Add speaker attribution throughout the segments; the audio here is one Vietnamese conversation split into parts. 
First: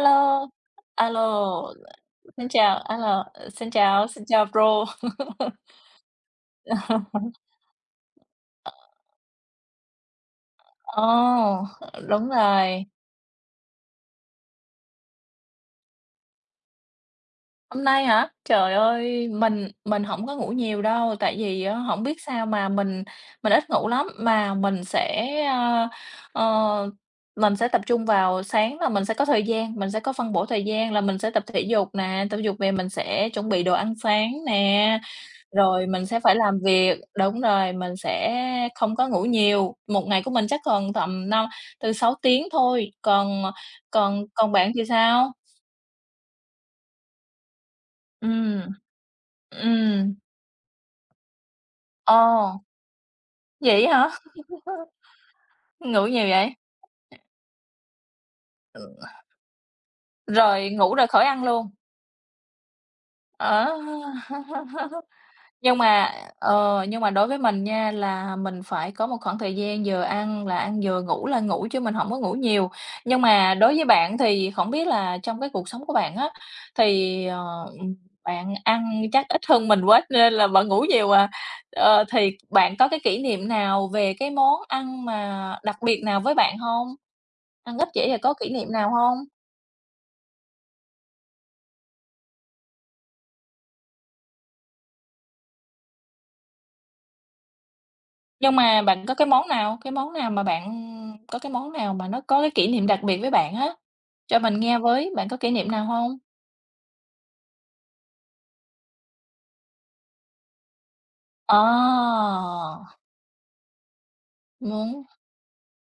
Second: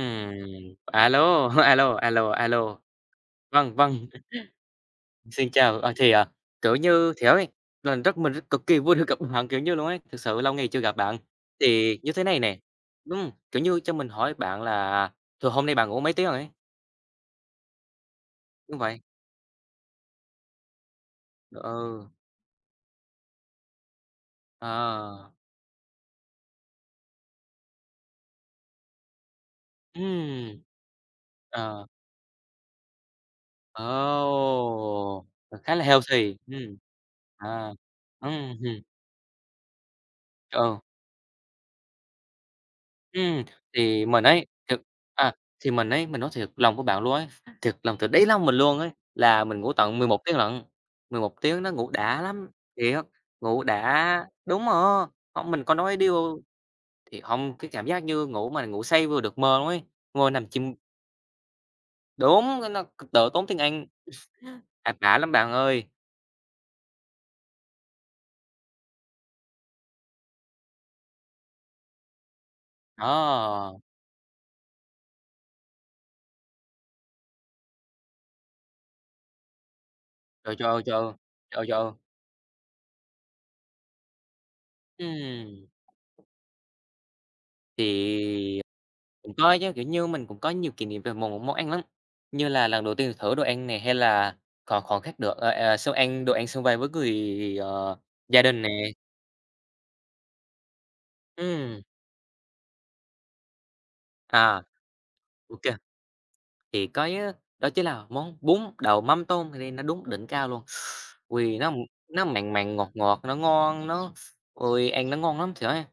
Speaker 1: Alo,
Speaker 2: Alo,
Speaker 1: alo,
Speaker 2: alo, alo, alo.
Speaker 1: alo,
Speaker 2: Vâng, vâng,
Speaker 1: xin chào bro.
Speaker 2: xin chào. Ờ, thì, à, kiểu như, thì ấy, là rất mình cực kỳ vui được gặp bạn, kiểu như, luôn ấy, thực sự lâu ngày chưa gặp bạn.
Speaker 1: Ồ,
Speaker 2: Thì như thế
Speaker 1: đúng
Speaker 2: này nè,
Speaker 1: rồi.
Speaker 2: đúng kiểu như, cho mình hỏi bạn là thường hôm nay bạn ngủ mấy tiếng rồi ấy?
Speaker 1: Hôm nay hả? Trời
Speaker 2: Đúng vậy,
Speaker 1: ơi, mình không có ngủ nhiều đâu, tại vì á hổng
Speaker 2: ừ,
Speaker 1: biết sao mà mình ít ngủ lắm, mà
Speaker 2: ờ,
Speaker 1: ờ, mình sẽ tập trung vào sáng là mình sẽ có thời gian, mình sẽ có phân bổ
Speaker 2: ừm,
Speaker 1: thời gian là mình sẽ tập thể
Speaker 2: ờ,
Speaker 1: dục nè, tập thể dục về mình sẽ chuẩn bị đồ ăn sáng nè.
Speaker 2: ồ, khá là
Speaker 1: Rồi mình sẽ phải
Speaker 2: healthy,
Speaker 1: làm việc đúng
Speaker 2: à,
Speaker 1: rồi, mình sẽ không có ngủ nhiều, một ngày của mình chắc
Speaker 2: ừ.
Speaker 1: còn tầm năm từ 6 tiếng thôi, còn,
Speaker 2: Ừm,
Speaker 1: ờ,
Speaker 2: thì mình
Speaker 1: còn
Speaker 2: ấy
Speaker 1: còn bạn
Speaker 2: thực
Speaker 1: thì sao?
Speaker 2: à, thì mình ấy, mình nói thiệt lòng của bạn luôn ấy, thiệt lòng từ đáy lòng mình
Speaker 1: Ừm,
Speaker 2: luôn ấy, là mình ngủ tận mười
Speaker 1: ừm,
Speaker 2: một tiếng lận, 11 tiếng nó ngủ
Speaker 1: ồ,
Speaker 2: đã lắm, thiệt, ngủ
Speaker 1: vậy hả?
Speaker 2: đã đúng rồi, hông, mình có nói
Speaker 1: Ngủ nhiều
Speaker 2: điều
Speaker 1: vậy?
Speaker 2: thì hông, cái cảm giác như ngủ mà ngủ
Speaker 1: Ừ.
Speaker 2: say vừa được mơ luôn ấy, ngồi nằm
Speaker 1: Rồi
Speaker 2: chìm
Speaker 1: ngủ rồi khỏi ăn luôn?
Speaker 2: đúng, cái nó cực độ tốn tiếng
Speaker 1: Ờ.
Speaker 2: Anh, cãi vã lắm bạn
Speaker 1: Nhưng
Speaker 2: ơi.
Speaker 1: mà nhưng mà đối với mình nha là mình phải có một khoảng thời gian vừa ăn là ăn, vừa ngủ là ngủ chứ mình không có ngủ nhiều. Nhưng mà đối
Speaker 2: Đó,
Speaker 1: với bạn thì không biết là trong cái cuộc sống của bạn á, thì, ờ, ừm, bạn ăn chắc ít hơn mình quá nên là
Speaker 2: trời,
Speaker 1: bạn
Speaker 2: trời
Speaker 1: ngủ
Speaker 2: ơi, trời
Speaker 1: nhiều
Speaker 2: ơi,
Speaker 1: à.
Speaker 2: trời ơi, trời ơi,
Speaker 1: Ờ, thì bạn có cái kỷ niệm nào về cái món ăn mà
Speaker 2: ừm.
Speaker 1: đặc biệt nào với bạn không? Ăn ít vậy thì có kỷ
Speaker 2: Thì
Speaker 1: niệm nào không?
Speaker 2: cũng có chứ, kiểu như, mình cũng có nhiều kỷ niệm về một món ăn lắm, như là lần đầu tiên thử đồ ăn này hay là còn còn khắc được, ờ, ờ, sau ăn đồ ăn xung vầy với người, ờ, gia
Speaker 1: Nhưng
Speaker 2: đình nè.
Speaker 1: mà bạn có cái món nào mà bạn có cái món
Speaker 2: Ừm,
Speaker 1: nào mà nó có cái kỷ niệm đặc biệt với bạn á? Cho mình
Speaker 2: à,
Speaker 1: nghe với, bạn có kỷ niệm
Speaker 2: ok
Speaker 1: nào hông?
Speaker 2: thì có á, đó chính là món bún đậu mắm tôm, thì nó đúng đỉnh cao luôn. Ôi,
Speaker 1: Ờ,
Speaker 2: nó mặn mặn, ngọt ngọt, nó ngon, nó ôi,
Speaker 1: muốn
Speaker 2: ăn nó ngon lắm, trời ơi!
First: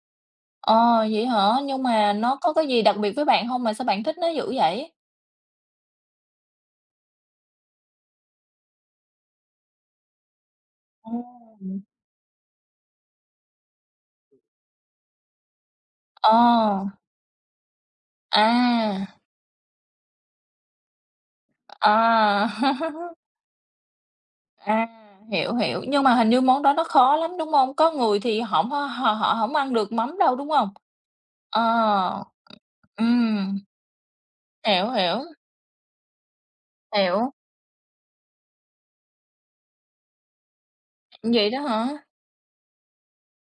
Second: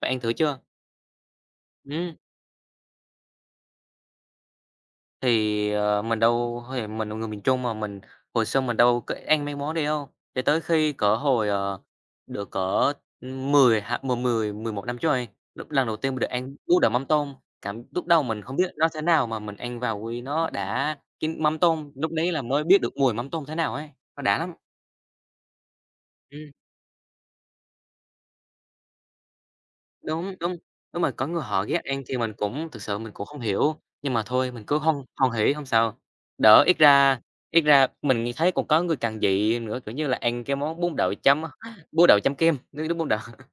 Speaker 2: Bạn ăn thử chưa?
Speaker 1: ờ, vậy hả? Nhưng mà
Speaker 2: Ừm.
Speaker 1: nó có cái gì đặc biệt với bạn hông mà sao bạn thích nó dữ vậy?
Speaker 2: Thì, ờ, mình đâu thì mình là người miền Trung mà, mình hồi xưa mình đâu có ăn mấy món đấy đâu, cho tới khi cỡ hồi, ờ,
Speaker 1: Ừm,
Speaker 2: được cỡ, 10 hạ h mười mười một năm trước rồi, lúc lần đầu tiên mình được ăn bún đậu
Speaker 1: ờ,
Speaker 2: mắm tôm, cảm lúc đầu mình không biết nó thế
Speaker 1: à,
Speaker 2: nào mà mình ăn vào ôi, nó đã cái mắm tôm, lúc đấy là
Speaker 1: à.
Speaker 2: mới biết được mùi mắm tôm thế nào ấy, nó đã lắm.
Speaker 1: À, hiểu, hiểu, nhưng mà hình như
Speaker 2: Ừm.
Speaker 1: món đó nó khó lắm, đúng hông? Có người thì hổng h họ họ hổng ăn được mắm
Speaker 2: Đúng,
Speaker 1: đâu, đúng
Speaker 2: đúng,
Speaker 1: hông?
Speaker 2: đúng rồi, có người
Speaker 1: Ờ,
Speaker 2: họ ghét ăn thì mình thực sự mình cũng không
Speaker 1: ừm,
Speaker 2: hiểu, nhưng mà thôi mình cứ
Speaker 1: hiểu,
Speaker 2: hoan
Speaker 1: hiểu,
Speaker 2: hoan hỉ hông sao, đỡ
Speaker 1: hiểu,
Speaker 2: ít ra mình nghĩ thấy còn có người càng dị nữa, kiểu như là, ăn cái món bún đậu chấm
Speaker 1: vậy đó hả?
Speaker 2: bún đậu chấm kem, nước nước bún đậu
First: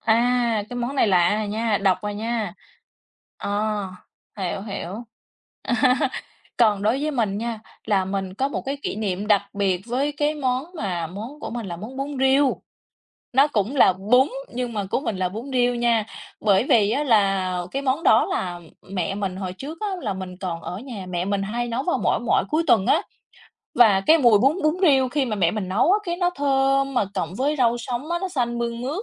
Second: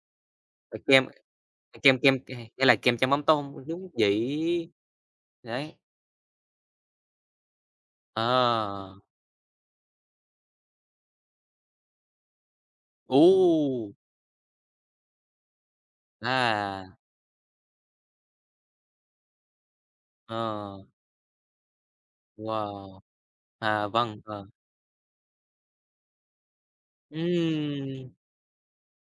Speaker 1: À, cái
Speaker 2: rồi
Speaker 1: món
Speaker 2: kem
Speaker 1: này lạ à nha,
Speaker 2: kem
Speaker 1: độc à
Speaker 2: kem k hay
Speaker 1: nha.
Speaker 2: là kem chấm mắm tôm,
Speaker 1: Ờ,
Speaker 2: đúng
Speaker 1: hiểu,
Speaker 2: dị,
Speaker 1: hiểu.
Speaker 2: đấy.
Speaker 1: Còn đối với mình nha, là mình có một cái
Speaker 2: Ờ,
Speaker 1: kỷ niệm đặc biệt với cái món mà món của mình là món bún riêu. Nó cũng là
Speaker 2: u,
Speaker 1: bún nhưng mà của mình là bún riêu nha. Bởi
Speaker 2: à,
Speaker 1: vì á là cái món đó là mẹ mình hồi trước á là mình còn
Speaker 2: ờ,
Speaker 1: ở nhà, mẹ mình hay nấu vào mỗi mỗi cuối tuần
Speaker 2: wow,
Speaker 1: á,
Speaker 2: à,
Speaker 1: và cái
Speaker 2: vâng,
Speaker 1: mùi
Speaker 2: ờ,
Speaker 1: bún bún riêu khi mà mẹ mình nấu á, cái nó thơm mà cộng với rau
Speaker 2: ừm,
Speaker 1: sống á, nó xanh mơn mướt,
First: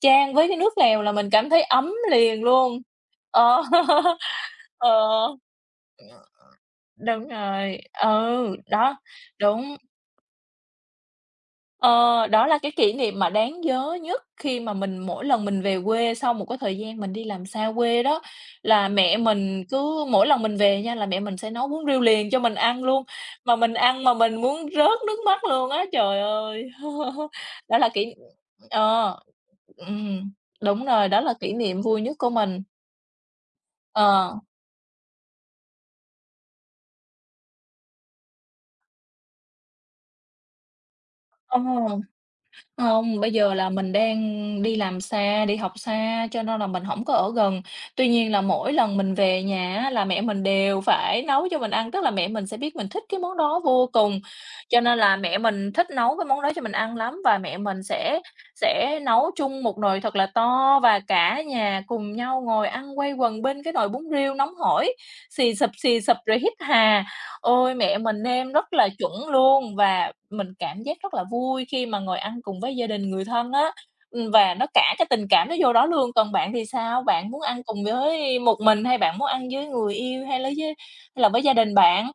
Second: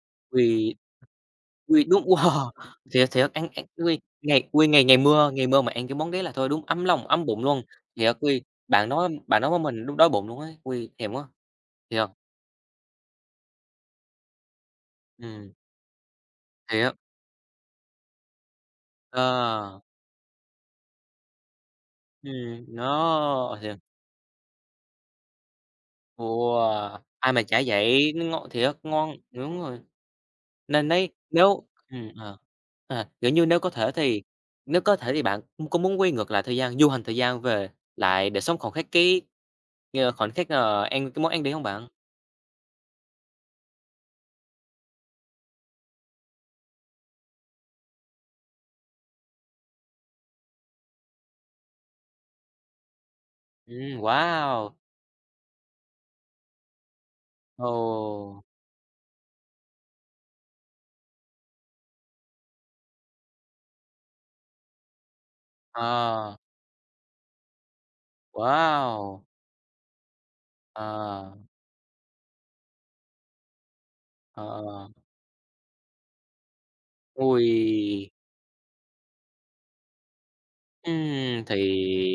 Speaker 1: chan với cái
Speaker 2: vì
Speaker 1: nước lèo là mình cảm thấy
Speaker 2: ui,
Speaker 1: ấm
Speaker 2: đúng
Speaker 1: liền
Speaker 2: wow,
Speaker 1: luôn.
Speaker 2: thiệt, thiệt, ăn
Speaker 1: Ờ,
Speaker 2: ăn ui, ngày
Speaker 1: ờ,
Speaker 2: ngày mưa mà ăn cái món đấy là thôi đúng ấm lòng, ấm
Speaker 1: đúng
Speaker 2: bụng luôn.
Speaker 1: rồi,
Speaker 2: Thiệt, ui,
Speaker 1: ừ,
Speaker 2: bạn
Speaker 1: đó,
Speaker 2: nói bạn nói với mình
Speaker 1: đúng.
Speaker 2: lúc đói bụng luôn ấy, ui, thèm quá, thiệt,
Speaker 1: Ờ, đó là cái kỷ niệm mà đáng nhớ nhất khi mà mình mỗi lần
Speaker 2: ừm,
Speaker 1: mình về quê sau một cái thời
Speaker 2: thiệt,
Speaker 1: gian mình đi làm xa quê đó, là mẹ
Speaker 2: ờ,
Speaker 1: mình cứ mỗi lần mình về nha, là mẹ mình sẽ nấu bún riêu liền cho mình ăn luôn, mà
Speaker 2: đó,
Speaker 1: mình
Speaker 2: thiệt,
Speaker 1: ăn mà mình muốn rớt nước mắt luôn á, trời ơi!
Speaker 2: wow, ai mà chả
Speaker 1: Đó là
Speaker 2: vậy,
Speaker 1: kỷ
Speaker 2: nó ngon thiệt, ngon,
Speaker 1: ờ,
Speaker 2: đúng rồi,
Speaker 1: ừm, đúng
Speaker 2: nên
Speaker 1: rồi,
Speaker 2: đấy
Speaker 1: đó là kỷ
Speaker 2: nếu
Speaker 1: niệm vui nhất của
Speaker 2: ờ,
Speaker 1: mình.
Speaker 2: à, kiểu như,
Speaker 1: Ờ,
Speaker 2: nếu có thể thì bạn có muốn quay ngược lại thời gian, du hành thời gian về lại để sống khoảnh khắc cái, ờ, khoảnh khắc, ờ, ăn cái món ăn đấy
Speaker 1: ờ.
Speaker 2: hông bạn?
Speaker 1: Không, bây giờ là mình đang đi làm xa, đi học xa cho nên là mình không có ở gần. Tuy nhiên là mỗi lần mình về nhà á là mẹ mình đều phải nấu cho mình ăn, tức là mẹ mình sẽ biết mình thích cái món đó vô
Speaker 2: Ừm,
Speaker 1: cùng,
Speaker 2: wow!
Speaker 1: cho nên là mẹ mình thích nấu cái món đó cho mình ăn lắm và mẹ
Speaker 2: Ồ,
Speaker 1: mình sẽ nấu chung một nồi thật là to và cả nhà cùng nhau ngồi ăn quây quần bên cái nồi bún riêu nóng hổi, xì xụp
Speaker 2: ờ,
Speaker 1: rồi hít hà. Ôi, mẹ mình nêm rất là
Speaker 2: wow!
Speaker 1: chuẩn luôn và mình cảm giác rất là
Speaker 2: Ờ,
Speaker 1: vui khi mà ngồi ăn cùng với gia đình, người thân á, và nó
Speaker 2: ờ,
Speaker 1: cả cái tình cảm nó vô đó luôn. Còn bạn thì sao? Bạn muốn ăn cùng
Speaker 2: ôi!
Speaker 1: với một mình hay bạn muốn ăn với người yêu hay lấy với hay là với gia
Speaker 2: Thì
Speaker 1: đình bạn?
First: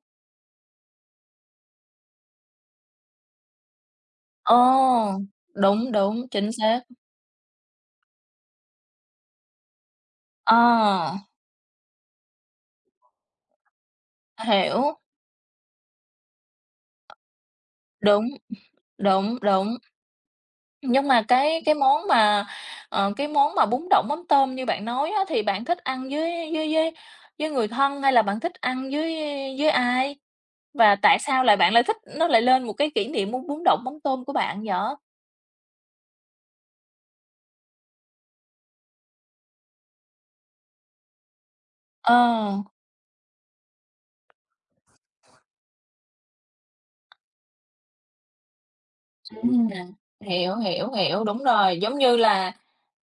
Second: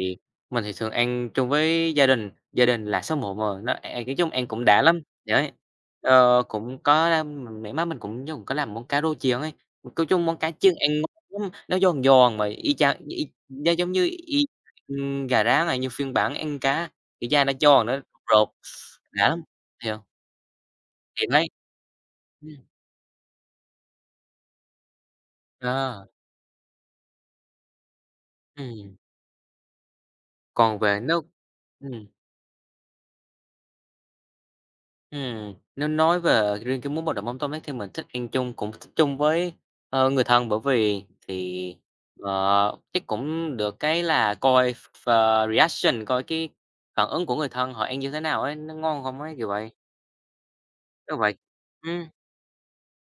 Speaker 2: mình thì thường ăn chung với gia đình là số 1 mà, nó ăn nói chung ăn
Speaker 1: Ờ,
Speaker 2: cũng đã lắm, đấy.
Speaker 1: đúng, đúng,
Speaker 2: Ờ,
Speaker 1: chính
Speaker 2: cũng
Speaker 1: xác.
Speaker 2: có, a, má mình cũng cũng có làm món cá rô chiên ấy, nói chung món cá chiên ăn
Speaker 1: Ờ,
Speaker 2: ngon lắm, nó giòn giòn mà y chang nó giống như y
Speaker 1: hiểu,
Speaker 2: gà rán à, nhưng phiên bản ăn cá, thì da nó giòn, nó
Speaker 1: đúng,
Speaker 2: rột, đã
Speaker 1: đúng,
Speaker 2: lắm.
Speaker 1: đúng.
Speaker 2: Thì, ờ
Speaker 1: Nhưng mà
Speaker 2: thì đấy.
Speaker 1: cái món mà,
Speaker 2: Ừm,
Speaker 1: cái món mà bún đậu mắm tôm như bạn nói á, thì bạn thích ăn
Speaker 2: ờ,
Speaker 1: với người thân hay là bạn thích ăn
Speaker 2: ừm,
Speaker 1: với ai?
Speaker 2: còn
Speaker 1: Và
Speaker 2: về
Speaker 1: tại
Speaker 2: nếu
Speaker 1: sao lại bạn lại thích
Speaker 2: ừm,
Speaker 1: nó lại lên một cái kỷ niệm món bún đậu mắm tôm của bạn vậy?
Speaker 2: nếu nói về riêng cái món bò đậu mắm tôm ấy thì mình thích ăn chung, cũng thích chung với, ờ, người thân bởi vì thì,
Speaker 1: Ờ,
Speaker 2: ờ, chắc cũng được cái là coi ph ph ờ, reaction, coi cái phản ứng của người thân họ ăn như thế nào ấy, nó ngon không ấy, kiểu
Speaker 1: ừm,
Speaker 2: vậy.
Speaker 1: hiểu, hiểu,
Speaker 2: Đúng
Speaker 1: hiểu,
Speaker 2: vậy,
Speaker 1: đúng rồi. Giống
Speaker 2: ừm,
Speaker 1: như là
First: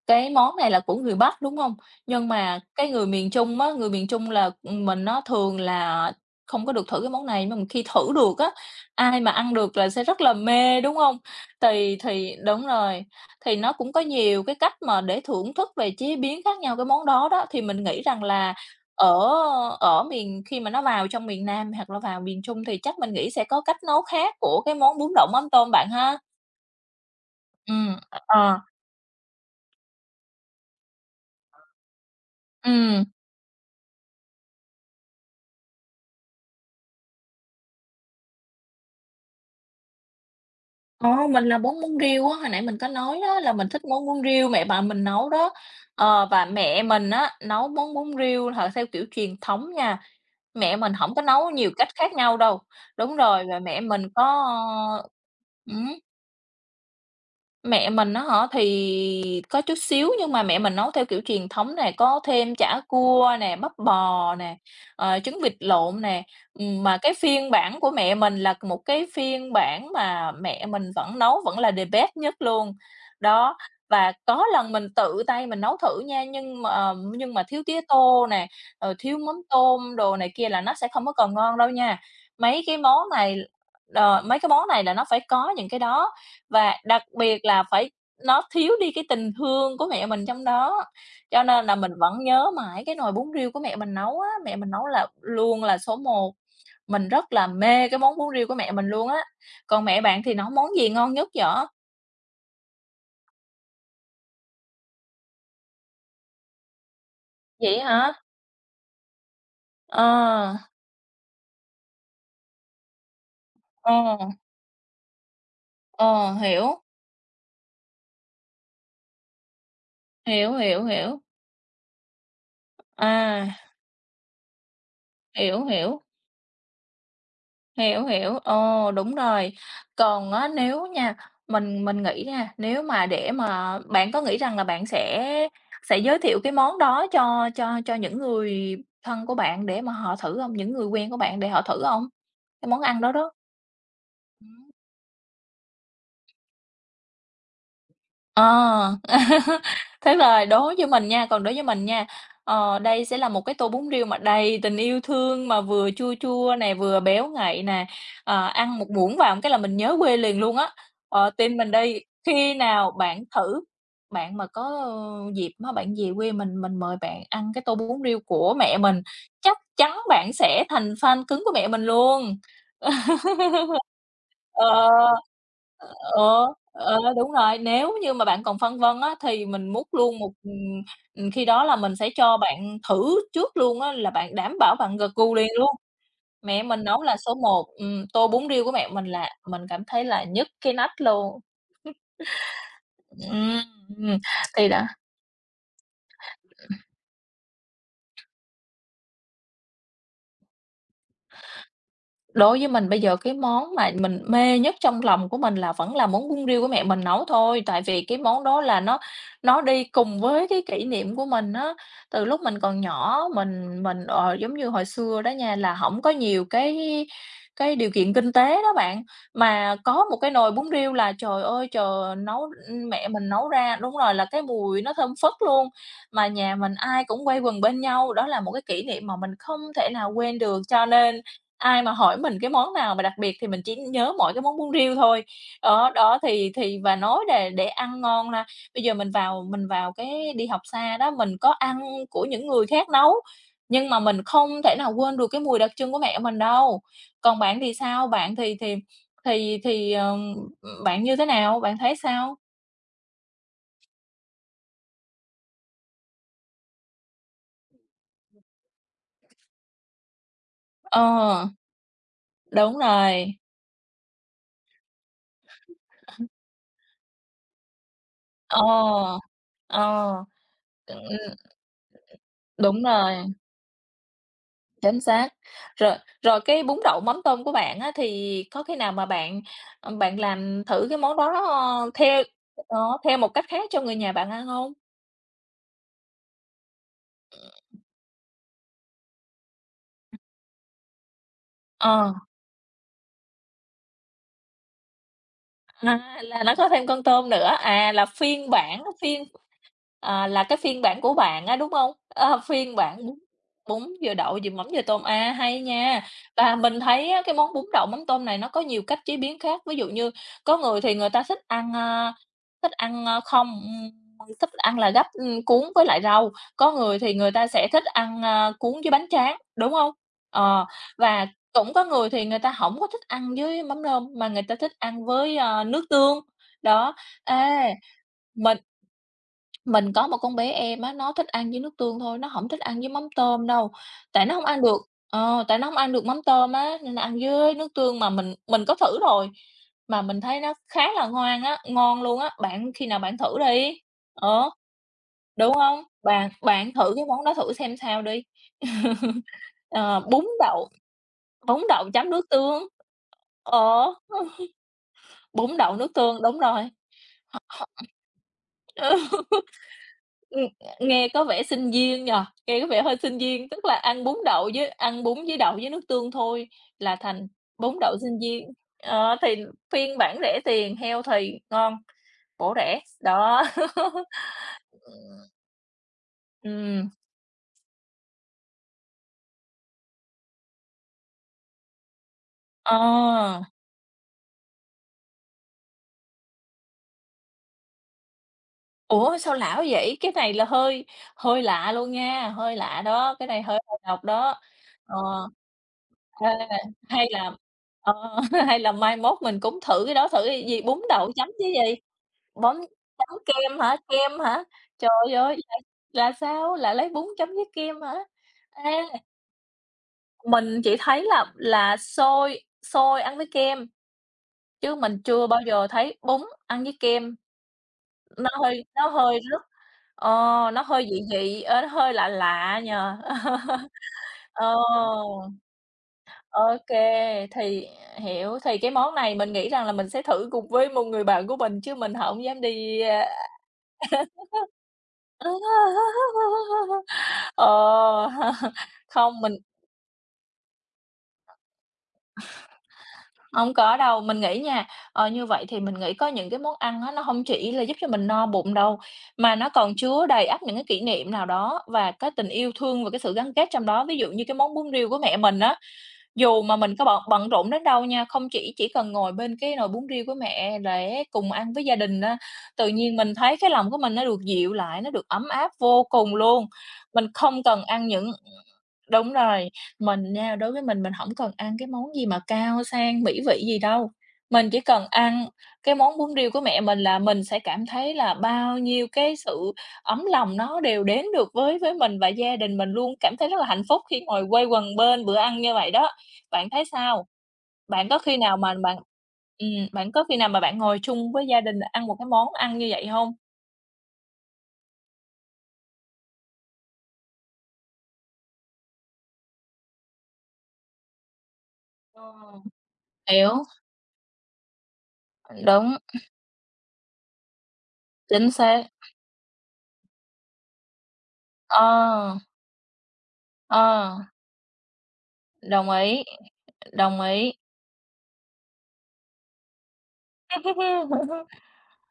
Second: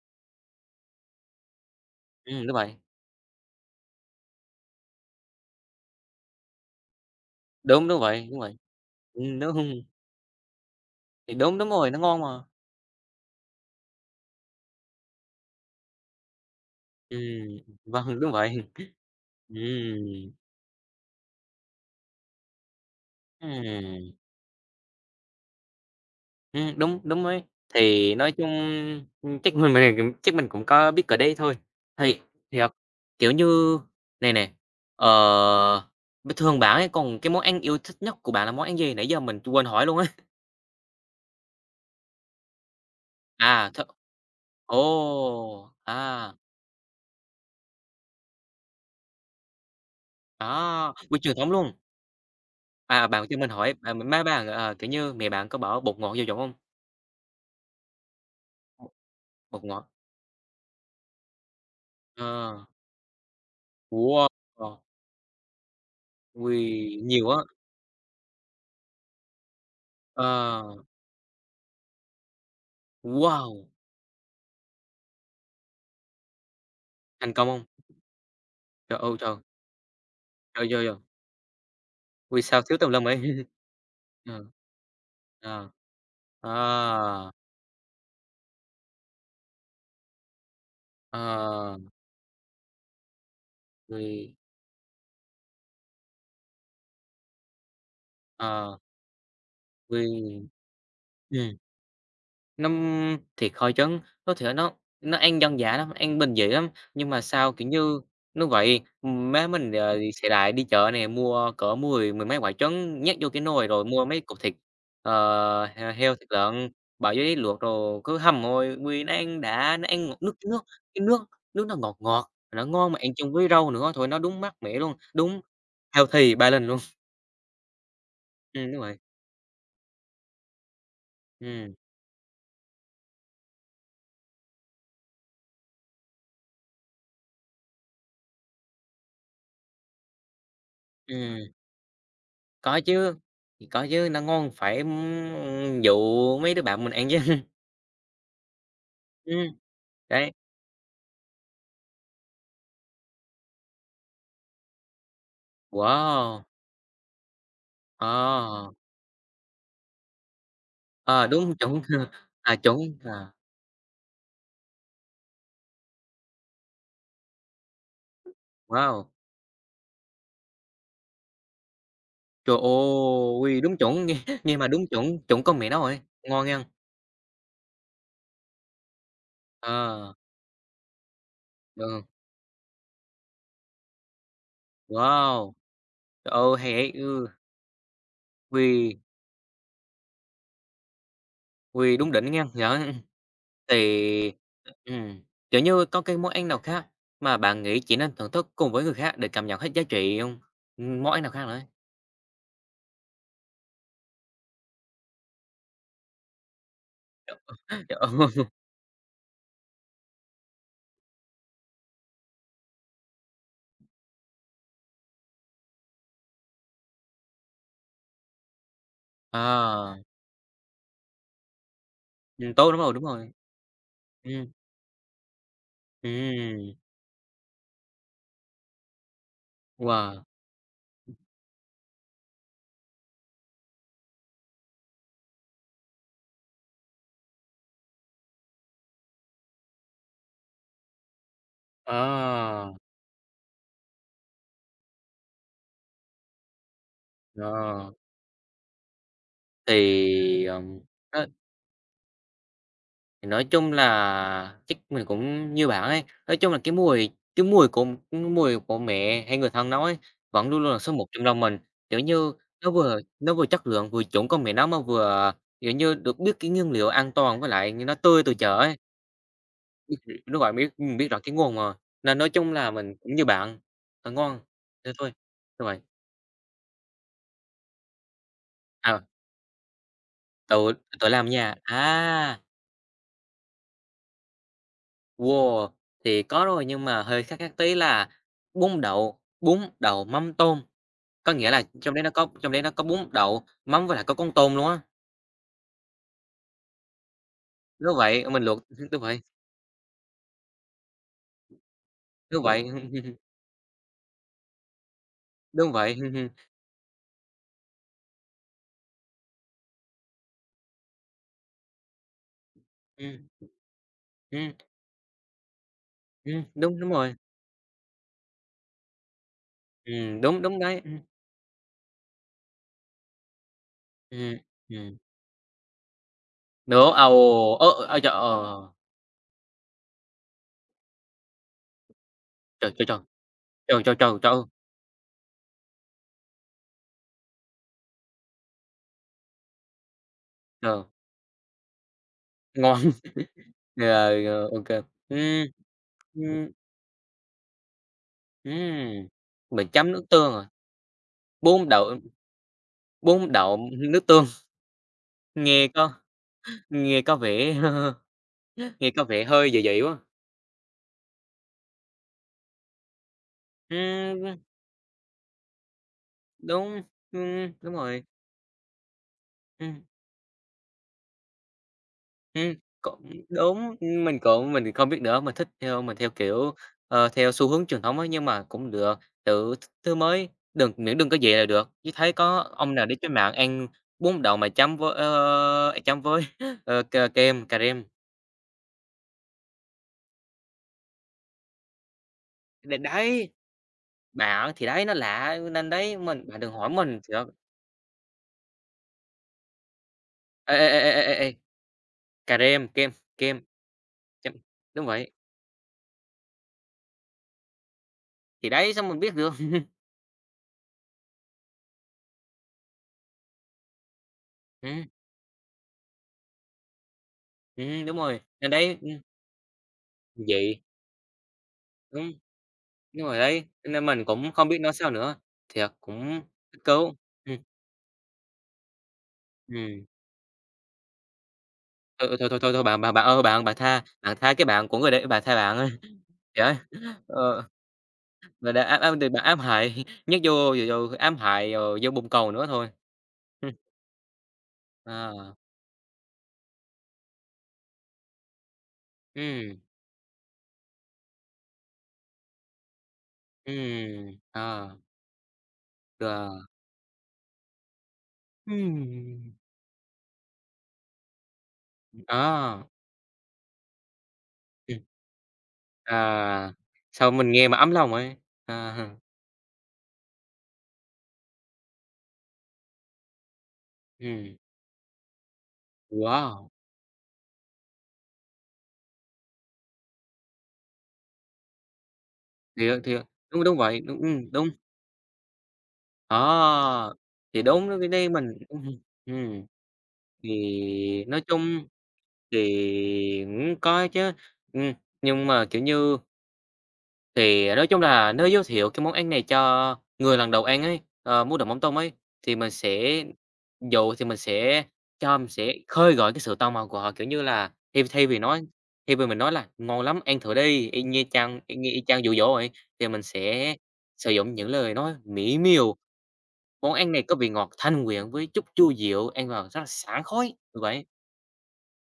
Speaker 1: cái món này là của người Bắc, đúng hông? Nhưng
Speaker 2: ừm, đúng
Speaker 1: mà
Speaker 2: vậy,
Speaker 1: cái người miền Trung á, người miền Trung là, mình á thường là không có được thử cái món này, nhưng mà khi
Speaker 2: đúng
Speaker 1: thử
Speaker 2: vậy,
Speaker 1: được
Speaker 2: đúng
Speaker 1: á,
Speaker 2: vậy,
Speaker 1: ai mà ăn được
Speaker 2: đúng,
Speaker 1: là sẽ rất là mê, đúng hông?
Speaker 2: thì đúng, đúng rồi,
Speaker 1: Thì
Speaker 2: nó ngon
Speaker 1: thì
Speaker 2: mà.
Speaker 1: đúng rồi, thì nó cũng có nhiều cái cách mà để thưởng thức về chế biến khác nhau cái món đó đó,
Speaker 2: Ừm,
Speaker 1: thì mình nghĩ
Speaker 2: vâng,
Speaker 1: rằng
Speaker 2: đúng vậy,
Speaker 1: là ở ở
Speaker 2: ừm,
Speaker 1: miền khi mà nó vào trong miền Nam hoặc là vào miền Trung thì chắc mình nghĩ sẽ có cách nấu
Speaker 2: ừm.
Speaker 1: khác của cái món bún đậu mắm tôm bạn ha?
Speaker 2: Đúng, đúng ấy.
Speaker 1: Ừm,
Speaker 2: Thì nói chung,
Speaker 1: ờ,
Speaker 2: chắc mình chắc mình cũng có biết cỡ đấy thôi. Thì thì, ờ,
Speaker 1: ừm.
Speaker 2: kiểu như, này nè, ờ, bình thường bạn ấy còn cái món ăn yêu thích nhất của bạn là món ăn gì? Nãy giờ mình quên hỏi luôn á.
Speaker 1: Ờ, mình là bún bún riêu á, hồi nãy mình có nói đó là mình
Speaker 2: À, th
Speaker 1: thích món bún riêu mẹ bà
Speaker 2: ồ,
Speaker 1: mình nấu đó. Ờ,
Speaker 2: à,
Speaker 1: và mẹ mình á, nấu món bún riêu là theo kiểu truyền thống nha, mẹ mình
Speaker 2: đó,
Speaker 1: hổng
Speaker 2: quy
Speaker 1: có
Speaker 2: truyền thống
Speaker 1: nấu nhiều
Speaker 2: luôn.
Speaker 1: cách khác nhau đâu.
Speaker 2: À,
Speaker 1: Đúng
Speaker 2: bạn cho
Speaker 1: rồi,
Speaker 2: mình
Speaker 1: và
Speaker 2: hỏi,
Speaker 1: mẹ
Speaker 2: à,
Speaker 1: mình
Speaker 2: má
Speaker 1: có,
Speaker 2: bạn, ờ, kiểu
Speaker 1: ơ
Speaker 2: như, mẹ bạn có bỏ bột
Speaker 1: ừm.
Speaker 2: ngọt vô giọng hông?
Speaker 1: Mẹ mình á hả?
Speaker 2: Bột
Speaker 1: Thì có
Speaker 2: bột
Speaker 1: chút
Speaker 2: ngọt
Speaker 1: xíu nhưng mà mẹ mình nấu theo kiểu truyền thống nè, có
Speaker 2: ờ,
Speaker 1: thêm chả cua nè, bắp
Speaker 2: wow,
Speaker 1: bò nè, trứng vịt lộn nè. Mà
Speaker 2: ôi,
Speaker 1: cái
Speaker 2: nhiều á,
Speaker 1: phiên bản của mẹ mình là một cái phiên bản mà
Speaker 2: ờ,
Speaker 1: mẹ mình vẫn nấu vẫn là the best nhất luôn. Đó,
Speaker 2: wow,
Speaker 1: và có lần mình tự tay mình nấu thử nha, nhưng mà,
Speaker 2: thành
Speaker 1: nhưng mà
Speaker 2: công
Speaker 1: thiếu
Speaker 2: hông?
Speaker 1: tía tô nè, rồi
Speaker 2: Trời ơi
Speaker 1: thiếu
Speaker 2: trời!
Speaker 1: mắm tôm đồ này kia là
Speaker 2: Rồi,
Speaker 1: nó
Speaker 2: rồi,
Speaker 1: sẽ
Speaker 2: rồi.
Speaker 1: không có còn ngon đâu nha.
Speaker 2: Ôi, sao
Speaker 1: Mấy cái
Speaker 2: thiếu tùm lum
Speaker 1: món
Speaker 2: vậy?
Speaker 1: này mấy
Speaker 2: Ờ.
Speaker 1: cái món này là nó phải có những
Speaker 2: Ờ,
Speaker 1: cái đó. Và đặc
Speaker 2: ờ,
Speaker 1: biệt là phải nó thiếu đi cái tình thương của mẹ mình trong đó, cho nên là
Speaker 2: ờ,
Speaker 1: mình vẫn nhớ mãi cái nồi bún riêu của mẹ mình nấu á,
Speaker 2: we,
Speaker 1: mẹ mình nấu là luôn là số một. Mình rất là mê cái món bún riêu của mẹ
Speaker 2: ờ,
Speaker 1: mình luôn á. Còn mẹ
Speaker 2: we,
Speaker 1: bạn thì nấu món gì ngon nhất
Speaker 2: ừm.
Speaker 1: vậy?
Speaker 2: Nó thiệt khó chấn, có thể nó ăn dân dã lắm, ăn bình dị lắm, nhưng mà sao, kiểu
Speaker 1: Vậy
Speaker 2: như,
Speaker 1: hả?
Speaker 2: nó vậy, má mình, ờ, sẽ đại
Speaker 1: Ờ,
Speaker 2: đi chợ nè, mua cỡ mười mười mấy quả trứng nhét vô cái nồi rồi mua
Speaker 1: ờ,
Speaker 2: mấy cục thịt, ờ, heo, thịt
Speaker 1: ờ,
Speaker 2: lợn,
Speaker 1: hiểu,
Speaker 2: bỏ giấy luộc rồi cứ hầm thôi, ui, nó ăn đã, nó ăn ngọt nước
Speaker 1: hiểu,
Speaker 2: nước,
Speaker 1: hiểu,
Speaker 2: cái nước
Speaker 1: hiểu.
Speaker 2: nước nó ngọt ngọt, nó ngon mà ăn chung với
Speaker 1: À,
Speaker 2: rau nữa, thôi nó đúng mát mẻ luôn, đúng
Speaker 1: hiểu, hiểu.
Speaker 2: healthy balance luôn.
Speaker 1: Hiểu, hiểu.
Speaker 2: Đúng
Speaker 1: Ồ,
Speaker 2: rồi,
Speaker 1: đúng rồi. Còn á, nếu nha,
Speaker 2: ừm,
Speaker 1: mình nghĩ nha, nếu mà để mà bạn có nghĩ rằng là bạn sẽ giới thiệu cái món đó cho những người thân của bạn để mà họ thử không? Những người quen của bạn
Speaker 2: ừm.
Speaker 1: để họ thử không? Cái
Speaker 2: Có
Speaker 1: món ăn đó
Speaker 2: chứ,
Speaker 1: đó.
Speaker 2: có chứ, nó ngon phải, dụ mấy đứa bạn mình ăn chứ.
Speaker 1: Ờ,
Speaker 2: Ừm,
Speaker 1: thế
Speaker 2: đấy,
Speaker 1: là đối với mình nha còn đối với mình nha, ờ, đây sẽ là một cái tô bún riêu mà đầy tình yêu thương, mà vừa chua
Speaker 2: wow,
Speaker 1: chua này vừa béo ngậy nè,
Speaker 2: ờ,
Speaker 1: ăn một muỗng vào cái là mình nhớ quê liền luôn á.
Speaker 2: ờ,
Speaker 1: Ờ,
Speaker 2: đúng
Speaker 1: tin mình
Speaker 2: chuẩn,
Speaker 1: đi, khi
Speaker 2: à, chuẩn,
Speaker 1: nào bạn
Speaker 2: à,
Speaker 1: thử, bạn mà có, ơ, dịp mà bạn về quê mình mời bạn ăn cái tô bún riêu của mẹ mình,
Speaker 2: wow,
Speaker 1: chắc chắn bạn sẽ thành fan cứng của mẹ mình luôn.
Speaker 2: trời ơi, đúng chuẩn, nghe mà
Speaker 1: Ờ,
Speaker 2: đúng chuẩn, chuẩn con mẹ nó rồi, ngon
Speaker 1: ờ,
Speaker 2: nghen,
Speaker 1: ờ, đúng rồi. Nếu như mà bạn còn phân vân á, thì mình múc
Speaker 2: ờ,
Speaker 1: luôn một khi đó là mình
Speaker 2: ừ,
Speaker 1: sẽ cho bạn thử trước luôn á, là bạn đảm bảo bạn gật gù liền
Speaker 2: wow,
Speaker 1: luôn.
Speaker 2: trời ơi,
Speaker 1: Mẹ
Speaker 2: hay
Speaker 1: mình
Speaker 2: ấy,
Speaker 1: nấu là
Speaker 2: ừ,
Speaker 1: số một. Tô bún riêu của mẹ
Speaker 2: ôi,
Speaker 1: mình là mình cảm thấy là nhức cái nách luôn.
Speaker 2: ôi, đúng đỉnh nghen. Đó,
Speaker 1: Ừm, ừm,
Speaker 2: thì
Speaker 1: thì đó
Speaker 2: ừm, kiểu như, có cái món ăn nào khác mà bạn nghĩ chỉ nên thưởng thức cùng với người khác để cảm nhận hết giá trị không? Món ăn nào khác nữa?
Speaker 1: Đối với mình bây giờ cái món mà mình mê nhất trong lòng của mình là vẫn là món bún riêu của mẹ mình nấu thôi, tại
Speaker 2: Kiểu
Speaker 1: vì cái món đó là nó đi cùng với cái kỷ niệm của mình á. Từ lúc mình còn nhỏ giống như hồi xưa đó nha, là không có nhiều cái điều kiện kinh tế đó bạn, mà
Speaker 2: à,
Speaker 1: có một cái nồi bún riêu là, trời ơi, trời,
Speaker 2: tốt, đúng rồi, đúng
Speaker 1: mẹ mình
Speaker 2: rồi.
Speaker 1: nấu ra đúng rồi, là
Speaker 2: Ừ,
Speaker 1: cái mùi nó thơm phức luôn, mà nhà mình
Speaker 2: ừ,
Speaker 1: ai cũng quây quần bên nhau, đó là một cái kỷ niệm mà mình không thể nào
Speaker 2: wow,
Speaker 1: quên được. Cho nên ai mà hỏi mình cái món nào mà đặc biệt thì mình chỉ nhớ mỗi cái món bún riêu thôi. Đó, đó, thì và nói để ăn ngon ha, bây giờ mình vào cái đi học xa đó, mình có ăn của những
Speaker 2: à,
Speaker 1: người khác nấu, nhưng mà mình không thể nào quên được cái mùi đặc trưng của mẹ mình đâu. Còn bạn thì
Speaker 2: ờ,
Speaker 1: sao? Bạn thì,
Speaker 2: thì,
Speaker 1: Bạn như
Speaker 2: nói
Speaker 1: thế nào? Bạn thấy sao?
Speaker 2: thì nói chung là chắc mình cũng như bạn ấy, nói chung là cái mùi của cái mùi của mẹ hay người thân nấu ấy, vẫn luôn luôn là số một trong lòng
Speaker 1: Ờ,
Speaker 2: mình, kiểu như,
Speaker 1: đúng
Speaker 2: nó
Speaker 1: rồi.
Speaker 2: vừa chất lượng, vừa chuẩn con mẹ nấu mà vừa, kiểu như, được biết cái nguyên liệu an toàn với lại nó tươi từ chợ ấy.
Speaker 1: Ờ, ờ,
Speaker 2: Đúng rồi, biết, biết rõ
Speaker 1: ừm,
Speaker 2: tiếng nguồn mà, nên nói chung là
Speaker 1: đúng
Speaker 2: mình cũng như
Speaker 1: rồi.
Speaker 2: bạn, ờ, ngon, thế
Speaker 1: Chính
Speaker 2: thôi.
Speaker 1: xác.
Speaker 2: Đúng rồi,
Speaker 1: Rồi rồi cái bún đậu mắm tôm của bạn á, thì có khi nào
Speaker 2: à,
Speaker 1: mà bạn làm
Speaker 2: tự
Speaker 1: thử cái
Speaker 2: tự
Speaker 1: món
Speaker 2: làm ở
Speaker 1: đó,
Speaker 2: nhà,
Speaker 1: ờ, theo
Speaker 2: à,
Speaker 1: ờ, theo một cách khác cho người nhà bạn ăn hông?
Speaker 2: wow, thì có rồi nhưng mà hơi khác khác tí là bún đậu mắm tôm, có nghĩa là
Speaker 1: Ờ.
Speaker 2: trong đấy nó có bún đậu, mắm với lại có con tôm luôn á.
Speaker 1: À, là nó có thêm con tôm nữa, à,
Speaker 2: Đúng
Speaker 1: là
Speaker 2: vậy, mình
Speaker 1: phiên
Speaker 2: luộc
Speaker 1: bản
Speaker 2: đúng vậy,
Speaker 1: phiên à, là cái phiên bản của bạn á, đúng hông? Ờ,
Speaker 2: đúng vậy,
Speaker 1: phiên bản bún bún dừa đậu, dừa mắm, dừa tôm, à, hay
Speaker 2: đúng vậy,
Speaker 1: nha. Và mình thấy á, cái món bún đậu mắm tôm này nó có nhiều cách chế biến khác, ví dụ như có người thì người ta thích ăn, a,
Speaker 2: ừm,
Speaker 1: không, thích
Speaker 2: ừm,
Speaker 1: ăn là gắp, cuốn với lại rau, có
Speaker 2: đúng, đúng
Speaker 1: người
Speaker 2: rồi,
Speaker 1: thì người ta sẽ thích ăn, a, cuốn với bánh tráng, đúng hông?
Speaker 2: đúng, đúng
Speaker 1: Ờ,
Speaker 2: đấy,
Speaker 1: và cũng có người thì người ta hổng có thích ăn với mắm nêm, mà
Speaker 2: ừm,
Speaker 1: người ta thích
Speaker 2: ừm,
Speaker 1: ăn với, nước tương.
Speaker 2: nữa,
Speaker 1: Đó,
Speaker 2: ồ, ớ,
Speaker 1: à,
Speaker 2: ơ, trời,
Speaker 1: mình
Speaker 2: ờ,
Speaker 1: mình có một con bé em á, nó thích ăn với nước tương thôi, nó hổng thích
Speaker 2: trời,
Speaker 1: ăn
Speaker 2: trời,
Speaker 1: với
Speaker 2: trời!
Speaker 1: mắm tôm đâu,
Speaker 2: Trời, trời, trời,
Speaker 1: tại
Speaker 2: trời
Speaker 1: nó
Speaker 2: ơi!
Speaker 1: hông ăn được tại nó hông ăn được mắm tôm á, nên là ăn với nước tương. Mà mình có thử rồi, mà mình thấy nó
Speaker 2: Ờ,
Speaker 1: khá là ngoan á, ngon luôn á, bạn
Speaker 2: ngon,
Speaker 1: khi nào bạn thử đi.
Speaker 2: rồi, rồi,
Speaker 1: Ờ,
Speaker 2: ô kê. Ừm,
Speaker 1: đúng hông? Bạn
Speaker 2: ừm,
Speaker 1: bạn thử cái món đó thử xem sao đi.
Speaker 2: ừm, mình chấm
Speaker 1: Ờ,
Speaker 2: nước
Speaker 1: bún
Speaker 2: tương à?
Speaker 1: đậu bún
Speaker 2: Bún
Speaker 1: đậu
Speaker 2: đậu
Speaker 1: chấm nước tương,
Speaker 2: bún đậu
Speaker 1: ờ.
Speaker 2: nước tương,
Speaker 1: Bún
Speaker 2: nghe
Speaker 1: đậu
Speaker 2: có
Speaker 1: nước tương, đúng rồi.
Speaker 2: nghe có vẻ nghe có
Speaker 1: Ừ,
Speaker 2: vẻ hơi dị dị quá.
Speaker 1: ừm, nghe có vẻ sinh viên nhỉ, nghe có vẻ hơi sinh viên, tức là ăn bún
Speaker 2: Ừm,
Speaker 1: đậu với ăn bún với đậu với nước tương thôi
Speaker 2: đúng,
Speaker 1: là thành
Speaker 2: đúng
Speaker 1: bún đậu
Speaker 2: rồi,
Speaker 1: sinh viên. Ờ, thì
Speaker 2: ừm.
Speaker 1: phiên bản rẻ tiền, healthy, ngon, bổ
Speaker 2: Ừm,
Speaker 1: rẻ,
Speaker 2: cũng
Speaker 1: đó.
Speaker 2: đúng, mình không biết nữa, mình theo, kiểu,
Speaker 1: Ừm,
Speaker 2: ờ, theo xu hướng truyền thống ấy, nhưng mà cũng được, thử thứ mới, đừng có vậy là được. Chứ thấy có ông nào đi trên mạng
Speaker 1: ờ,
Speaker 2: ăn bún đậu mà chấm với ơ, chấm với, ờ, kem, cà rem,
Speaker 1: ủa, sao lạ vậy? Cái này là hơi hơi lạ luôn nha, hơi lạ đó, cái
Speaker 2: đấy,
Speaker 1: này hơi đầu độc đó.
Speaker 2: bảo thì đấy, nó
Speaker 1: Ờ.
Speaker 2: lạ nên đấy, mình
Speaker 1: À,
Speaker 2: bạn đừng hỏi mình,
Speaker 1: hay
Speaker 2: trời
Speaker 1: là ờ, hay là mai mốt mình cũng thử cái đó, thử cái
Speaker 2: ơi,
Speaker 1: gì bún đậu
Speaker 2: ê,
Speaker 1: chấm chứ gì?
Speaker 2: cà
Speaker 1: Bún
Speaker 2: rem, kem,
Speaker 1: chấm
Speaker 2: kem,
Speaker 1: kem hả? Kem
Speaker 2: chấm
Speaker 1: hả?
Speaker 2: đúng vậy,
Speaker 1: Trời ơi, là sao? Là lấy bún chấm với kem hả?
Speaker 2: thì
Speaker 1: Ê,
Speaker 2: đấy, sao mình biết được.
Speaker 1: mình chỉ thấy là xôi xôi ăn với kem, chứ
Speaker 2: Ừm,
Speaker 1: mình chưa bao giờ thấy bún ăn với kem,
Speaker 2: đúng rồi,
Speaker 1: nó
Speaker 2: nên
Speaker 1: hơi
Speaker 2: đấy,
Speaker 1: nó hơi rất ờ,
Speaker 2: vậy,
Speaker 1: nó hơi dị dị, ờ, nó hơi lạ
Speaker 2: đúng.
Speaker 1: lạ nhỉ?
Speaker 2: Đúng rồi đấy, cho nên mình cũng không
Speaker 1: Ờ.
Speaker 2: biết nói sao nữa, thiệt cũng mắc
Speaker 1: OK,
Speaker 2: cứu. Ừm,
Speaker 1: thì hiểu, thì cái món này mình nghĩ rằng là
Speaker 2: ừm,
Speaker 1: mình sẽ thử cùng với một người bạn của mình chứ mình hổng dám
Speaker 2: thôi, bạn
Speaker 1: đi,
Speaker 2: bạn bạn
Speaker 1: a
Speaker 2: ơi, bạn bạn tha cái bạn của người đấy, bạn tha bạn ơi. Trời ơi, ờ,
Speaker 1: Ờ,
Speaker 2: người đã ám ám thì
Speaker 1: không,
Speaker 2: bạn
Speaker 1: mình
Speaker 2: ám hại, nhét vô rồi rồi ám hại rồi vô bồn cầu nữa thôi. Ừm,
Speaker 1: hông có đâu. Mình nghĩ nha, ờ, như
Speaker 2: ờ,
Speaker 1: vậy thì mình nghĩ có những cái món ăn á, nó hông chỉ là giúp cho mình no bụng đâu, mà nó
Speaker 2: ừm,
Speaker 1: còn chứa đầy ắp những cái kỷ niệm nào đó và cái tình yêu thương và cái sự gắn kết trong đó. Ví dụ như cái món bún
Speaker 2: ờ,
Speaker 1: riêu của mẹ mình á.
Speaker 2: ờ,
Speaker 1: Dù mà mình có bận bận rộn đến đâu nha, không chỉ cần ngồi
Speaker 2: ừm,
Speaker 1: bên cái nồi bún riêu của mẹ để cùng ăn với gia đình á, tự
Speaker 2: đó,
Speaker 1: nhiên mình thấy cái lòng của mình nó được dịu lại,
Speaker 2: ừm,
Speaker 1: nó được ấm áp vô cùng luôn.
Speaker 2: à,
Speaker 1: Mình
Speaker 2: sao mình
Speaker 1: không
Speaker 2: nghe mà
Speaker 1: cần
Speaker 2: ấm
Speaker 1: ăn
Speaker 2: lòng
Speaker 1: những
Speaker 2: ấy à,
Speaker 1: Đúng rồi, mình nha, đối với mình hổng cần ăn cái món gì mà cao sang mỹ vị gì đâu,
Speaker 2: ừm,
Speaker 1: mình chỉ cần ăn cái món bún riêu của
Speaker 2: wow,
Speaker 1: mẹ mình là mình sẽ cảm thấy là bao nhiêu cái sự ấm lòng nó đều đến được với mình và gia đình mình
Speaker 2: thiệt,
Speaker 1: luôn
Speaker 2: thiệt,
Speaker 1: cảm thấy rất
Speaker 2: đúng,
Speaker 1: là
Speaker 2: đúng
Speaker 1: hạnh
Speaker 2: vậy,
Speaker 1: phúc
Speaker 2: đúng,
Speaker 1: khi ngồi quây
Speaker 2: đúng.
Speaker 1: quần bên bữa ăn như vậy đó. Bạn thấy
Speaker 2: À,
Speaker 1: sao?
Speaker 2: thì đúng cái
Speaker 1: Bạn có
Speaker 2: đấy
Speaker 1: khi nào
Speaker 2: mình
Speaker 1: mà bạn
Speaker 2: ừm,
Speaker 1: Bạn có khi nào mà bạn ngồi
Speaker 2: thì
Speaker 1: chung
Speaker 2: nói
Speaker 1: với gia đình
Speaker 2: chung
Speaker 1: ăn một cái món ăn như vậy hông?
Speaker 2: thì cũng có chứ, ừm, nhưng mà, kiểu như, thì nói chung là nếu giới thiệu cái món ăn này cho người lần đầu ăn ấy, ờ, muốn làm mắm tôm ấy,
Speaker 1: Ờ.
Speaker 2: thì mình sẽ
Speaker 1: Hiểu,
Speaker 2: thì mình sẽ mình sẽ
Speaker 1: đúng,
Speaker 2: khơi gợi cái sự tò mò của họ, kiểu như là, thay thay vì
Speaker 1: chính
Speaker 2: nói
Speaker 1: xác.
Speaker 2: thay vì mình nói là "Ngon lắm, ăn thử đi", y như chang y như y chang dụ
Speaker 1: Ờ,
Speaker 2: dỗ ấy thì mình sẽ
Speaker 1: ờ.
Speaker 2: sử dụng những lời nói mỹ
Speaker 1: Đồng
Speaker 2: miều
Speaker 1: ý,
Speaker 2: món ăn
Speaker 1: đồng
Speaker 2: này có vị
Speaker 1: ý.
Speaker 2: ngọt thanh quyện với chút chua dịu, ăn vào rất là sảng khoái, như vậy.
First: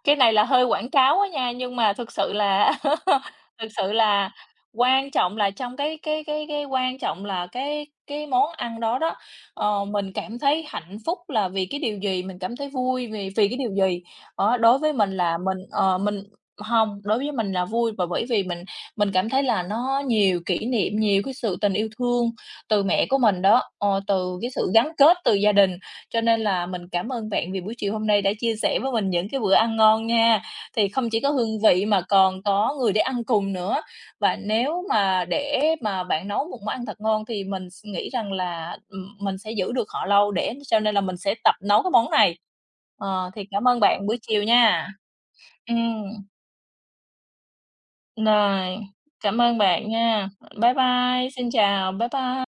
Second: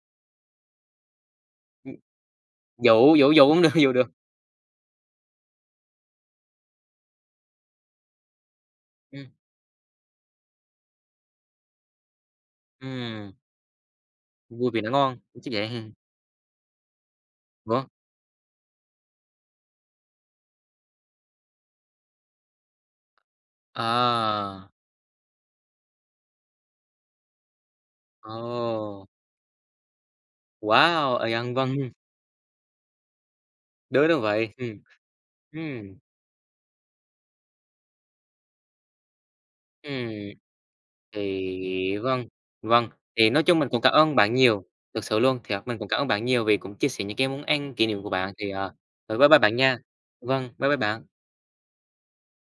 Speaker 1: Cái này là hơi quảng cáo á nha, nhưng mà
Speaker 2: Ừm,
Speaker 1: thực sự là
Speaker 2: dụ dụ dụ cũng được,
Speaker 1: thực
Speaker 2: dụ
Speaker 1: sự
Speaker 2: được.
Speaker 1: là quan trọng là trong cái quan trọng là cái món ăn đó đó,
Speaker 2: Ừm,
Speaker 1: ờ, mình cảm thấy hạnh phúc là vì cái điều gì, mình cảm thấy vui vì
Speaker 2: ừm,
Speaker 1: vì cái điều gì. Đó,
Speaker 2: vui
Speaker 1: đối
Speaker 2: vì nó
Speaker 1: với mình
Speaker 2: ngon,
Speaker 1: là
Speaker 2: chắc
Speaker 1: mình,
Speaker 2: vậy. Ừ,
Speaker 1: ờ, mình Hông, đối với mình là
Speaker 2: ủa?
Speaker 1: vui và bởi vì mình cảm thấy là nó nhiều kỷ niệm, nhiều cái sự tình yêu thương từ mẹ của mình đó, ờ, từ cái
Speaker 2: À,
Speaker 1: sự gắn kết từ gia đình. Cho nên là mình cảm ơn bạn vì buổi chiều hôm nay đã
Speaker 2: ồ,
Speaker 1: chia sẻ với mình những cái bữa ăn ngon nha. Thì không
Speaker 2: wow!
Speaker 1: chỉ
Speaker 2: Ờ,
Speaker 1: có
Speaker 2: ăn
Speaker 1: hương
Speaker 2: vâng,
Speaker 1: vị mà còn có người để ăn cùng nữa.
Speaker 2: đúng đúng
Speaker 1: Và
Speaker 2: vậy. Ừm.
Speaker 1: nếu mà để
Speaker 2: Ừm,
Speaker 1: mà bạn nấu một món ăn thật ngon thì mình s nghĩ rằng là, mình sẽ giữ được họ
Speaker 2: ừm,
Speaker 1: lâu để cho nên là mình sẽ tập nấu cái
Speaker 2: thì
Speaker 1: món
Speaker 2: vâng,
Speaker 1: này.
Speaker 2: vâng, thì
Speaker 1: Ờ, thì
Speaker 2: nói chung
Speaker 1: cảm
Speaker 2: mình
Speaker 1: ơn
Speaker 2: cũng cảm
Speaker 1: bạn
Speaker 2: ơn
Speaker 1: buổi
Speaker 2: bạn
Speaker 1: chiều
Speaker 2: nhiều,
Speaker 1: nha.
Speaker 2: thực sự luôn, thiệt, mình cũng cảm
Speaker 1: Ừm,
Speaker 2: ơn bạn nhiều vì cũng chia sẻ những cái món ăn kỷ niệm của bạn, thì, ờ,
Speaker 1: rồi,
Speaker 2: rồi bye bye
Speaker 1: cảm
Speaker 2: bạn
Speaker 1: ơn
Speaker 2: nha.
Speaker 1: bạn nha.
Speaker 2: Vâng, bye
Speaker 1: Bye
Speaker 2: bye bạn.
Speaker 1: bye, xin chào, bye bye.